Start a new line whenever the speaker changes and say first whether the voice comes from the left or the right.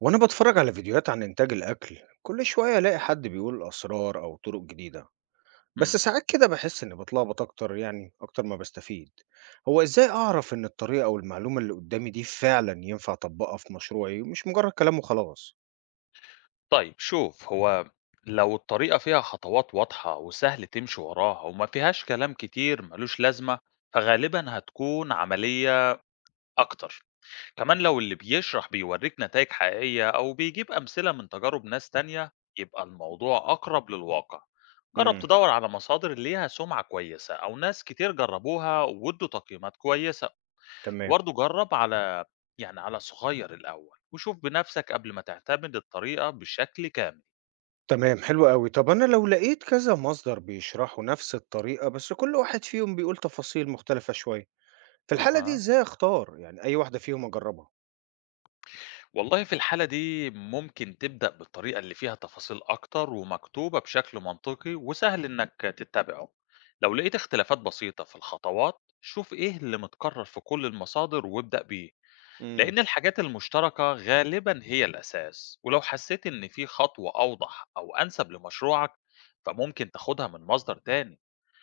right: وأنا بتفرج على فيديوهات عن إنتاج الأكل كل شوية ألاقي حد بيقول أسرار أو طرق جديدة. بس
left: إمم.
right: ساعات كده بحس إني بتلخبط أكتر، يعني أكتر ما بستفيد. هو إزاي أعرف إن الطريقة أو المعلومة اللي قدامي دي فعلا ينفع أطبقها في مشروعي، مش مجرد كلام وخلاص؟
left: طيب شوف، هو لو الطريقة فيها خطوات واضحة وسهل تمشي وراها وما فيهاش كلام كتير مالوش لازمة، فغالبًا هتكون عملية أكتر. كمان لو اللي بيشرح بيورّيك نتايج حقيقية أو بيجيب أمثلة من تجارب ناس تانية، يبقى الموضوع أقرب للواقع. جرّب
right: امم.
left: تدوّر على مصادر ليها سمعة كويسة أو ناس كتير جرّبوها وادّوا تقييمات كويسة،
right: تمام،
left: وبرضه جرّب على يعني على صغير الأول وشوف بنَفْسك قبل ما تعتمد الطريقة بشكل كامل.
right: تمام. حلو قوي. طب أنا لو لقيت كذا مصدر بيشرحوا نفس الطريقة بس كل واحد فيهم بيقول تفاصيل مختلفة شوية، في الحالة دي
left: أها.
right: إزاي أختار يعني أي واحدة فيهم أجربها؟
left: والله في الحالة دي ممكن تبدأ بالطريقة اللي فيها تفاصيل أكتر ومكتوبة بشكل منطقي وسهل إنك تتبعه، لو لقيت اختلافات بسيطة في الخطوات شوف إيه اللي متكرر في كل المصادر وابدأ بيه،
right: امم.
left: لأن الحاجات المشتركة غالبا هي الأساس، ولو حسيت إن في خطوة أوضح أو أنسب لمشروعك فممكن تاخدها من مصدر تاني.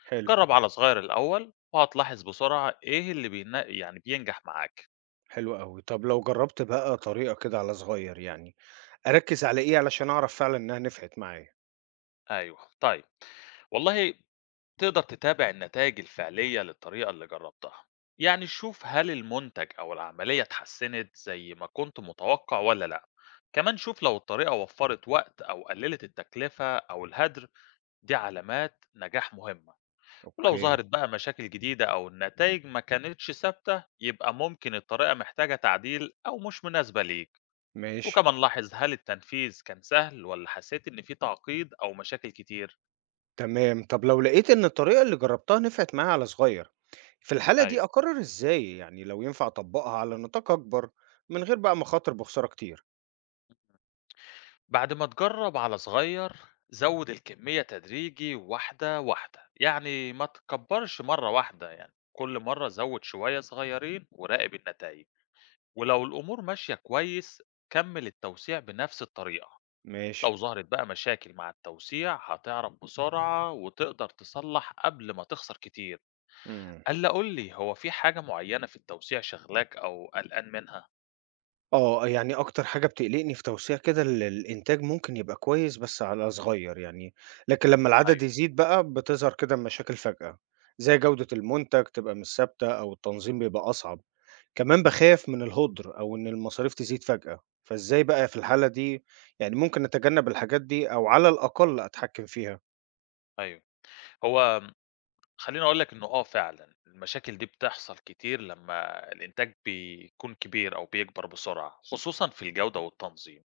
right: حلو.
left: جرب على صغير الأول وهتلاحظ بسرعة إيه اللي يعني بينجح معاك.
right: حلو أوي. طب لو جرّبت بقى طريقة كده على صغيّر، يعني أركّز على إيه علشان أعرف فعلًا إنها نفعت معايا؟
left: أيوه، طيب، والله تقدر تتابع النتائج الفعلية للطريقة اللي جربتها. يعني شوف هل المنتج أو العملية اتحسنت زي ما كنت متوقع ولا لأ. كمان شوف لو الطريقة وفرت وقت أو قللت التكلفة أو الهدر، دي علامات نجاح مهمة. ولو
right: أوكي،
left: ظهرت بقى مشاكل جديدة أو النتائج ما كانتش ثابتة يبقى ممكن الطريقة محتاجة تعديل أو مش مناسبة ليك.
right: ماشي،
left: وكمان لاحظ هل التنفيذ كان سهل ولا حسيت إن في تعقيد أو مشاكل كتير.
right: تمام. طب لو لقيت إن الطريقة اللي جرّبتها نفعت معايا على صغيّر، في الحالة
left: أيوه،
right: دي أقرّر إزاي، يعني لو ينفع أطبّقها على نطاق أكبر من غير بقى ما أخاطر بخسارة كتير؟
left: بعد ما تجرب على صغير زود الكمية تدريجي، واحدة واحدة، يعني ما تكبرش مرة واحدة، يعني كل مرة زود شوية صغيرين وراقب النتائج. ولو الأمور ماشية كويس كمل التوسيع بنفس الطريقة.
right: ماشي،
left: لو ظهرت بقى مشاكل مع التوسيع هتعرف بسرعة وتقدر تصلح قبل ما تخسر كتير.
right: إمم.
left: ألا قولي، هو في حاجة معينة في التوسيع شغلاك أو قلقان منها؟
right: آه، يعني أكتر حاجة بتقلقني في توسيع كده الإنتاج ممكن يبقى كويس بس على صغير يعني، لكن لمّا العدد
left: أيوه،
right: يزيد بقى بتظهر كده مشاكل فجأة، زي جودة المنتج تبقى مش ثابتة أو التنظيم بيبقى أصعب، كمان باخاف من الهدر أو إن المصاريف تزيد فجأة، فإزاي بقى في الحالة دي يعني ممكن أتجنب الحاجات دي أو على الأقل أتحكم فيها؟
left: أيوه. هو خلّيني أقول لك إنه آه فعلًا، المشاكل دي بتحصل كتير لمّا الإنتاج بيكون كبير أو بيكبر بسرعة، خصوصًا في الجودة والتنظيم.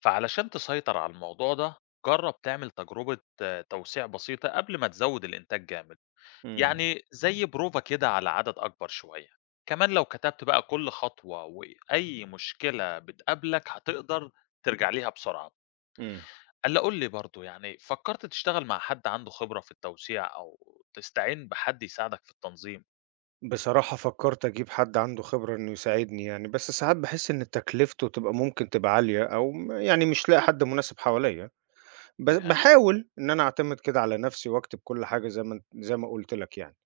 left: فعلشان تسيطر على الموضوع ده، جرّب تعمل تجربة آه، توسيع بسيطة قبل ما تزوّد الإنتاج جامد،
right: إمم،
left: يعني زي بروفة كده على عدد أكبر شوية. كمان لو كتبت بقى كل خطوة وأي مشكلة بتقابلك، هتقدر ترجع ليها بسرعة.
right: إمم.
left: قال لي قُل لي برضه، يعني فكّرت تشتغل مع حد عنده خبرة في التوسيع أو تستعين بحد يساعدك في التنظيم؟
right: بصراحة فكرت أجيب حد عنده خبرة إنه يساعدني يعني، بس ساعات باحس إن تكلفته تبقى ممكن تبقى عالية، أو يعني مش لاقي حد مناسب حواليّا،
left: فهمت،
right: باحاول إن أنا أعتمد كده على نفسي وأكتب كل حاجة زي ما أنت زي ما قُلت لك يعني،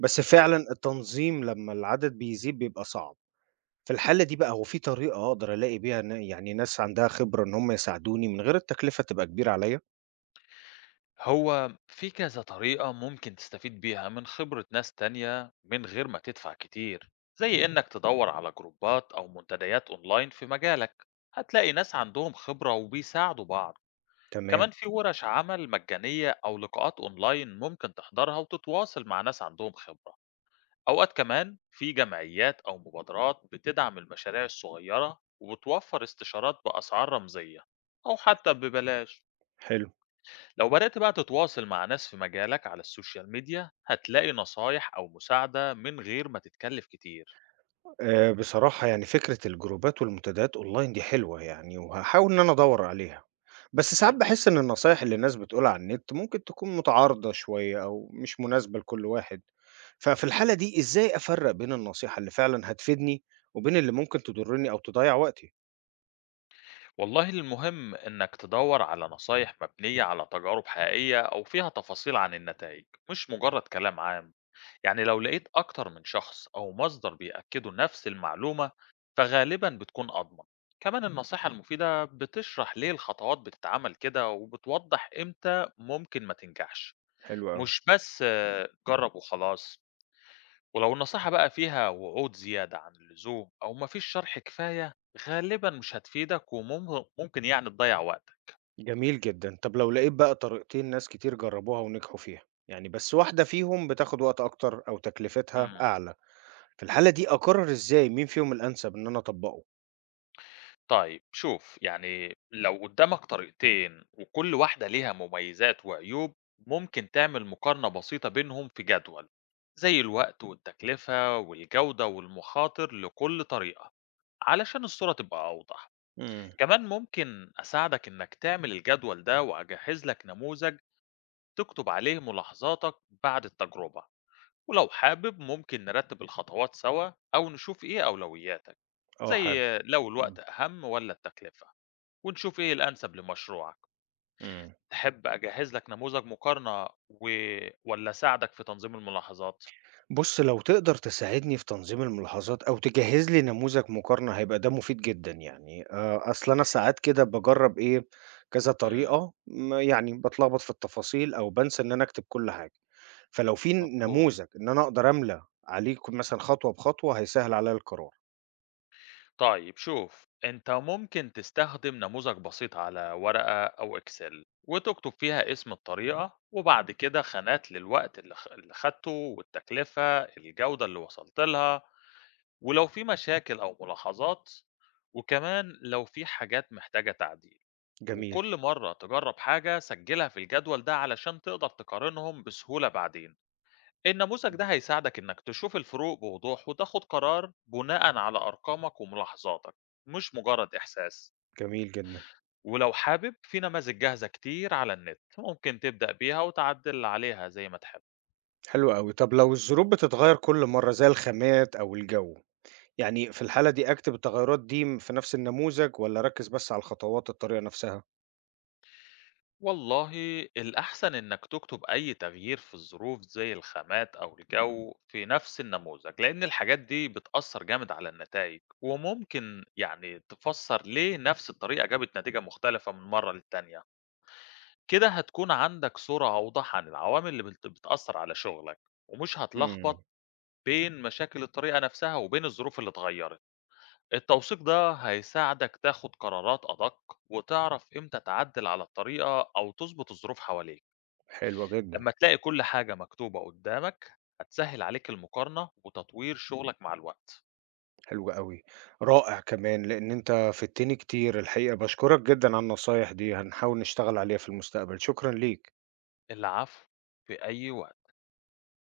right: بس فعلًا
left: أيوه.
right: التنظيم لمّا العدد بيزيد بيبقى صعب، في الحالة دي بقى هو في طريقة أقدر ألاقي بيها يعني ناس عندها خبرة إن هم يساعدوني من غير التكلفة تبقى كبيرة عليّا؟
left: هو في كذا طريقة ممكن تستفيد بيها من خبرة ناس تانية من غير ما تدفع كتير، زي إنّك تدوّر على جروبات أو منتديات أونلاين في مجالك، هتلاقي ناس عندهم خبرة وبيساعدوا بعض.
right: تمام،
left: كمان في ورش عمل مجانية أو لقاءات أونلاين ممكن تحضرها وتتواصل مع ناس عندهم خبرة. أوقات كمان في جمعيات أو مبادرات بتدعم المشاريع الصغيرة وبتوفر استشارات بأسعار رمزية أو حتى ببلاش.
right: حلو.
left: لو بدأت بقى تتواصل مع ناس في مجالك على السوشيال ميديا هتلاقي نصايح أو مساعدة من غير ما تتكلف كتير.
right: بصراحة يعني فكرة الجروبات والمنتديات أونلاين دي حلوة يعني، وهاحاول إن أنا أدوّر عليها، بس ساعات
left: حلو.
right: باحس إن النصايح اللي الناس بتقولها على النت ممكن تكون متعارضة شوية أو مش مناسبة لكل واحد، ففي
left: مم.
right: الحالة دي إزاي أفرّق بين النصيحة اللي فعلًا هتفيدني وبين اللي ممكن تضرني أو تضيّع وقتي؟
left: والله المهم إنك تدور على نصايح مبنية على تجارب حقيقية أو فيها تفاصيل عن النتائج، مش مجرد كلام عام. يعني لو لقيت أكتر من شخص أو مصدر بيأكدوا نفس المعلومة فغالبا بتكون أضمن. كمان مم. النصيحة المفيدة بتشرح ليه الخطوات بتتعمل كده وبتوضح إمتى ممكن ما تنجحش،
right: حلو أوي،
left: مش بس آه، جرب وخلاص. ولو النصيحة بقى فيها وعود زيادة عن اللزوم أو مفيش شرح كفاية غالبا مش هتفيدك وممكن يعني تضيع وقتك.
right: جميل جدًا. طب لو لقيت بقى طريقتين ناس كتير جربوها ونجحوا فيها، يعني بس واحدة فيهم بتاخد وقت أكتر أو تكلفتها
left: مم.
right: أعلى، في الحالة دي أقرر إزاي مين فيهم الأنسب إن أنا أطبّقه؟
left: طيب شوف، يعني لو قدامك طريقتين وكل واحدة ليها مميزات وعيوب ممكن تعمل مقارنة بسيطة بينهم في جدول، زي الوقت والتكلفة والجودة والمخاطر لكل طريقة، علشان الصورة تبقى أوضح.
right: إمم.
left: كمان ممكن أساعدك إنك تعمل الجدول ده وأجهز لك نموذج تكتب عليه ملاحظاتك بعد التجربة. ولو حابب ممكن نرتب الخطوات سوا أو نشوف إيه أولوياتك،
right: آه، حابب.
left: زي لو
right: إمم.
left: الوقت أهم ولا التكلفة، ونشوف إيه الأنسب لمشروعك.
right: إمم.
left: تحب أجهّز لك نموذج مقارنة والّا أساعدك في تنظيم الملاحظات؟
right: بُص، لو تقدر تساعدني في تنظيم الملاحظات أو تجهّز لي نموذج مقارنة هيبقى ده مفيد جدًا يعني، أصل أنا ساعات كده باجرّب إيه، كذا
left: إمم،
right: طريقة يعني باتلخبط في التفاصيل أو بانسى إن أنا أكتب كل حاجة، فلو في
left: مفهوم.
right: نموذج إن أنا أقدر أملى عليه مثلًا خطوة بخطوة هيسهّل عليّا القرار.
left: طيب شوف، أنت ممكن تستخدم نموذج بسيط على ورقة أو Excel وتكتب فيها اسم الطريقة وبعد كده خانات للوقت اللي خدته والتكلفة، الجودة اللي وصلت لها. ولو في مشاكل أو ملاحظات، وكمان لو في حاجات محتاجة تعديل.
right: جميل،
left: وكل مرة تجرب حاجة سجلها في الجدول ده علشان تقدر تقارنهم بسهولة بعدين. النموذج ده
right: إمم.
left: هيساعدك إنك تشوف الفروق بوضوح وتاخد قرار بناء على أرقامك وملاحظاتك، مش مجرد إحساس.
right: جميل جدًا،
left: ولو حابب في نماذج جاهزة كتير على النت ممكن تبدأ بيها وتعدل عليها زي ما تحب.
right: حلو أوي. طب لو الظروف بتتغيّر كل مرّة زي الخامات أو الجو؟ يعني في الحالة دي أكتب التغيرات دي في نفس النموذج والّا أركّز بس على الخطوات الطريقة نفسها؟
left: والله الأحسن إنك تكتب أي تغيير في الظروف زي الخامات أو الجو في نفس النموذج، لأن الحاجات دي بتأثر جامد على النتائج وممكن يعني تفسر ليه نفس الطريقة جابت نتيجة مختلفة من مرة للتانية. كده هتكون عندك صورة أوضح عن العوامل اللي بتأثر على شغلك، ومش
right: إمم،
left: هتلخبط بين مشاكل الطريقة نفسها وبين الظروف اللي اتغيرت. التوثيق ده هيساعدك تاخد قرارات أدق وتعرف إمتى تعدل على الطريقة أو تظبط الظروف حواليك.
right: حلوة جدًا،
left: لمّا تلاقي كل حاجة مكتوبة قدّامك، هتسهّل عليك المقارنة وتطوير شغلك مع الوقت.
right: حلو أوي، رائع. كمان، لإن أنت فدتني كتير الحقيقة، باشكرك جدًا على النصايح دي، هنحاول نشتغل عليها في المستقبل، شكرًا ليك.
left: العفو، في أي وقت.